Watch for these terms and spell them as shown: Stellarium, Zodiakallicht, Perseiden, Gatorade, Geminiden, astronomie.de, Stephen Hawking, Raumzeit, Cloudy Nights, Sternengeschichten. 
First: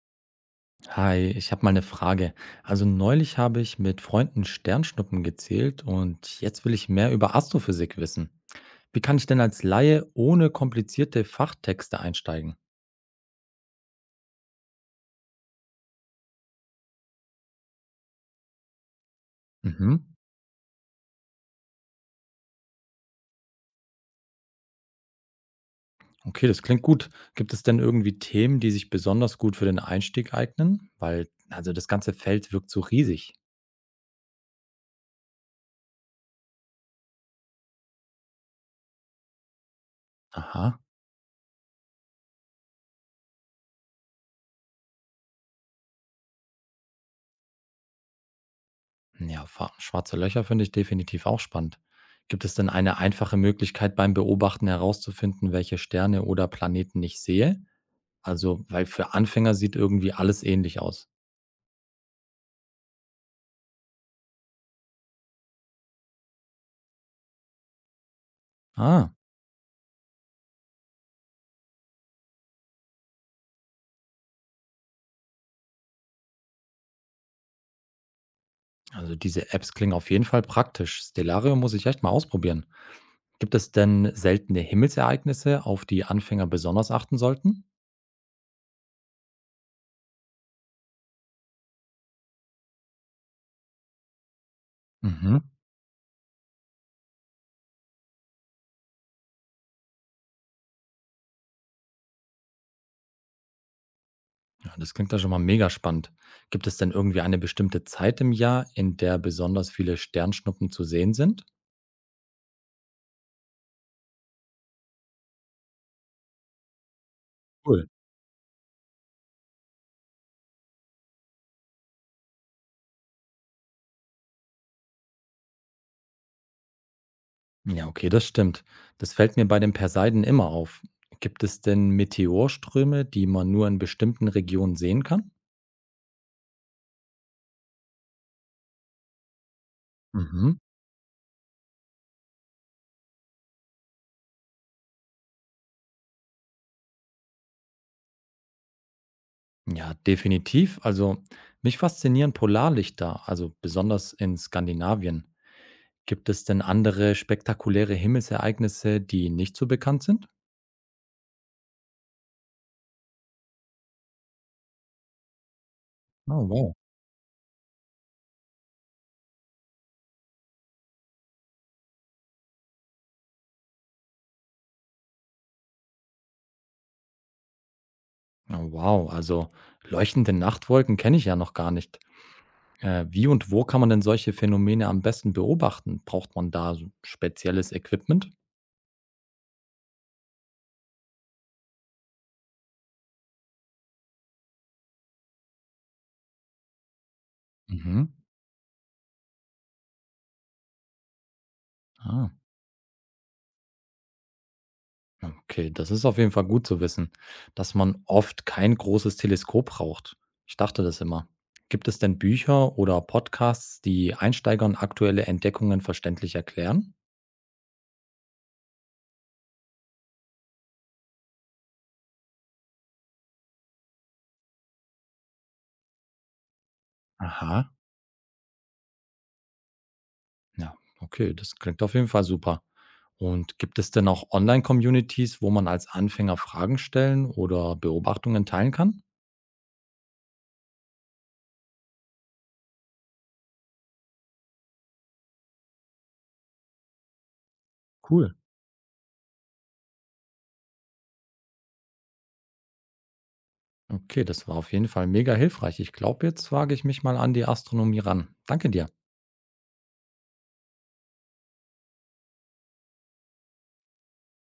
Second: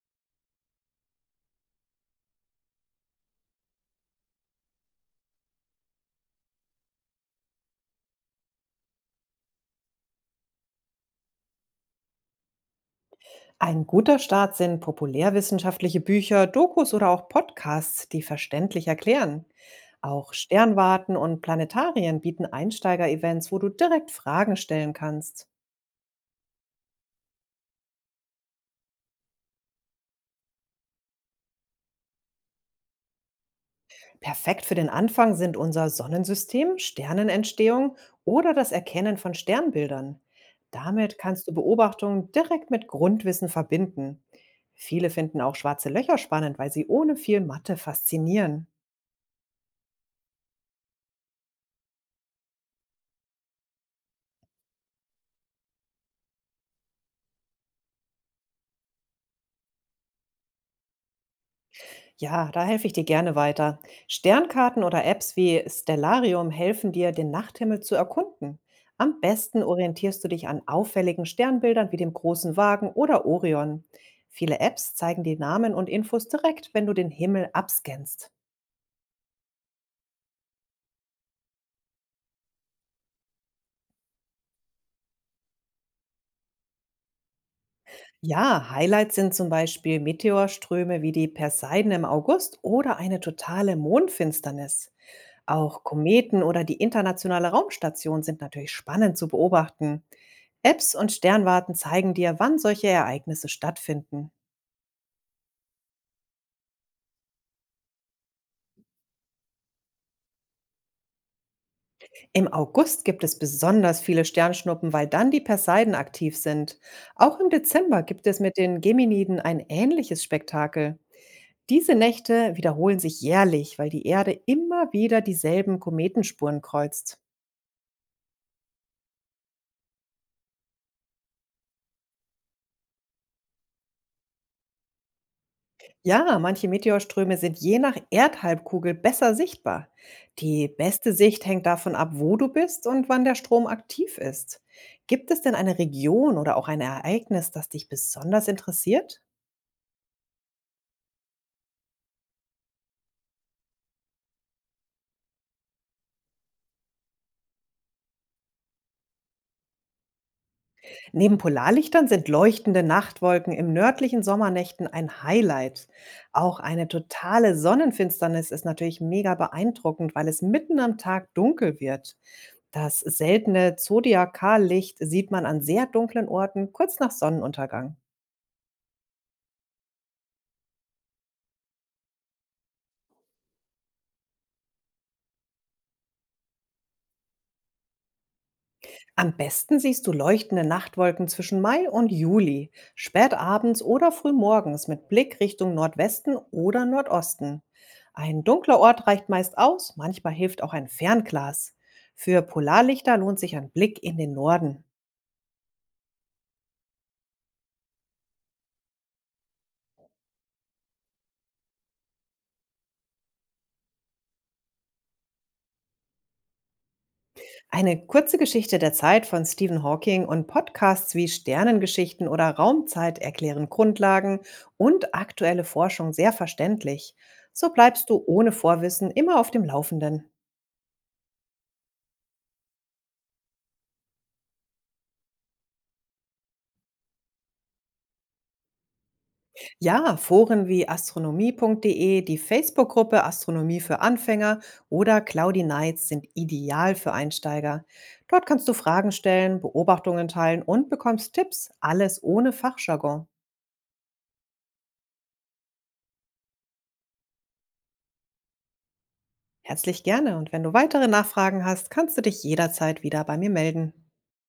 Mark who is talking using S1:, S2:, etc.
S1: Hi, ich habe mal eine Frage. Also neulich habe ich mit Freunden Sternschnuppen gezählt und jetzt will ich mehr über Astrophysik wissen. Wie kann ich denn als Laie ohne komplizierte Fachtexte einsteigen?
S2: Ein guter Start sind populärwissenschaftliche Bücher, Dokus oder auch Podcasts, die verständlich erklären.
S1: Mhm.
S2: Auch Sternwarten und Planetarien bieten Einsteiger-Events, wo du direkt Fragen stellen kannst.
S1: Okay, das klingt gut. Gibt es denn irgendwie Themen, die sich besonders gut für den Einstieg eignen? Weil, also das ganze Feld wirkt so riesig.
S2: Perfekt für den Anfang sind unser Sonnensystem, Sternenentstehung oder das Erkennen von Sternbildern.
S1: Aha.
S2: Damit kannst du Beobachtungen direkt mit Grundwissen verbinden. Viele finden auch schwarze Löcher spannend, weil sie ohne viel Mathe faszinieren.
S1: Ja, schwarze Löcher finde ich definitiv auch spannend. Gibt es denn eine einfache Möglichkeit beim Beobachten herauszufinden, welche Sterne oder Planeten ich sehe? Also, weil für Anfänger sieht irgendwie alles ähnlich aus.
S2: Ja, da helfe ich dir gerne weiter. Sternkarten oder Apps wie Stellarium helfen dir, den Nachthimmel zu erkunden.
S1: Ah.
S2: Am besten orientierst du dich an auffälligen Sternbildern wie dem großen Wagen oder Orion. Viele Apps zeigen die Namen und Infos direkt, wenn du den Himmel abscannst.
S1: Also diese Apps klingen auf jeden Fall praktisch. Stellarium muss ich echt mal ausprobieren. Gibt es denn seltene Himmelsereignisse, auf die Anfänger besonders achten sollten?
S2: Ja, Highlights sind zum Beispiel Meteorströme wie die Perseiden im August oder eine totale Mondfinsternis.
S1: Mhm.
S2: Auch Kometen oder die internationale Raumstation sind natürlich spannend zu beobachten. Apps und Sternwarten zeigen dir, wann solche Ereignisse stattfinden.
S1: Ja, das klingt ja schon mal mega spannend. Gibt es denn irgendwie eine bestimmte Zeit im Jahr, in der besonders viele Sternschnuppen zu sehen sind?
S2: Im August gibt es besonders viele Sternschnuppen, weil dann die Perseiden aktiv sind. Auch im
S1: Cool.
S2: Dezember gibt es mit den Geminiden ein ähnliches Spektakel. Diese Nächte wiederholen sich jährlich, weil die Erde immer wieder dieselben Kometenspuren kreuzt.
S1: Ja, okay, das stimmt. Das fällt mir bei den Perseiden immer auf. Gibt es denn Meteorströme, die man nur in bestimmten Regionen sehen kann?
S2: Ja, manche Meteorströme sind je nach Erdhalbkugel besser sichtbar.
S1: Mhm.
S2: Die beste Sicht hängt davon ab, wo du bist und wann der Strom aktiv ist. Gibt es denn eine Region oder auch ein Ereignis, das dich besonders interessiert?
S1: Ja, definitiv. Also mich faszinieren Polarlichter, also besonders in Skandinavien. Gibt es denn andere spektakuläre Himmelsereignisse, die nicht so bekannt sind?
S2: Neben Polarlichtern sind leuchtende Nachtwolken im nördlichen Sommernächten ein Highlight.
S1: Oh,
S2: Auch
S1: wow.
S2: eine totale Sonnenfinsternis ist natürlich mega beeindruckend, weil es mitten am Tag dunkel wird. Das seltene Zodiakallicht sieht man an sehr dunklen Orten kurz nach Sonnenuntergang.
S1: Oh, wow, also leuchtende Nachtwolken kenne ich ja noch gar nicht. Wie und wo kann man denn solche Phänomene am besten beobachten? Braucht man da so spezielles Equipment?
S2: Am besten siehst du leuchtende Nachtwolken zwischen Mai und Juli, spät abends oder früh morgens mit Blick Richtung Nordwesten oder Nordosten.
S1: Mhm.
S2: Ein dunkler Ort reicht meist aus, manchmal hilft auch ein Fernglas.
S1: Ah.
S2: Für Polarlichter lohnt sich ein Blick in den Norden.
S1: Okay, das ist auf jeden Fall gut zu wissen, dass man oft kein großes Teleskop braucht. Ich dachte das immer. Gibt es denn Bücher oder Podcasts, die Einsteigern aktuelle Entdeckungen verständlich erklären?
S2: Eine kurze Geschichte der Zeit von Stephen Hawking und Podcasts wie Sternengeschichten oder Raumzeit erklären Grundlagen und aktuelle Forschung sehr verständlich. So
S1: Aha.
S2: bleibst du ohne Vorwissen immer auf dem Laufenden.
S1: Ja, okay, das klingt auf jeden Fall super. Und gibt es denn auch Online-Communities, wo man als Anfänger Fragen stellen oder Beobachtungen teilen kann?
S2: Ja, Foren wie astronomie.de, die Facebook-Gruppe Astronomie für Anfänger oder Cloudy Nights sind ideal für Einsteiger.
S1: Cool.
S2: Dort kannst du Fragen stellen, Beobachtungen teilen und bekommst Tipps, alles ohne Fachjargon.
S1: Okay, das war auf jeden Fall mega hilfreich. Ich glaube, jetzt wage ich mich mal an die Astronomie ran. Danke dir.
S2: Herzlich gerne und wenn du weitere Nachfragen hast, kannst du dich jederzeit wieder bei mir melden.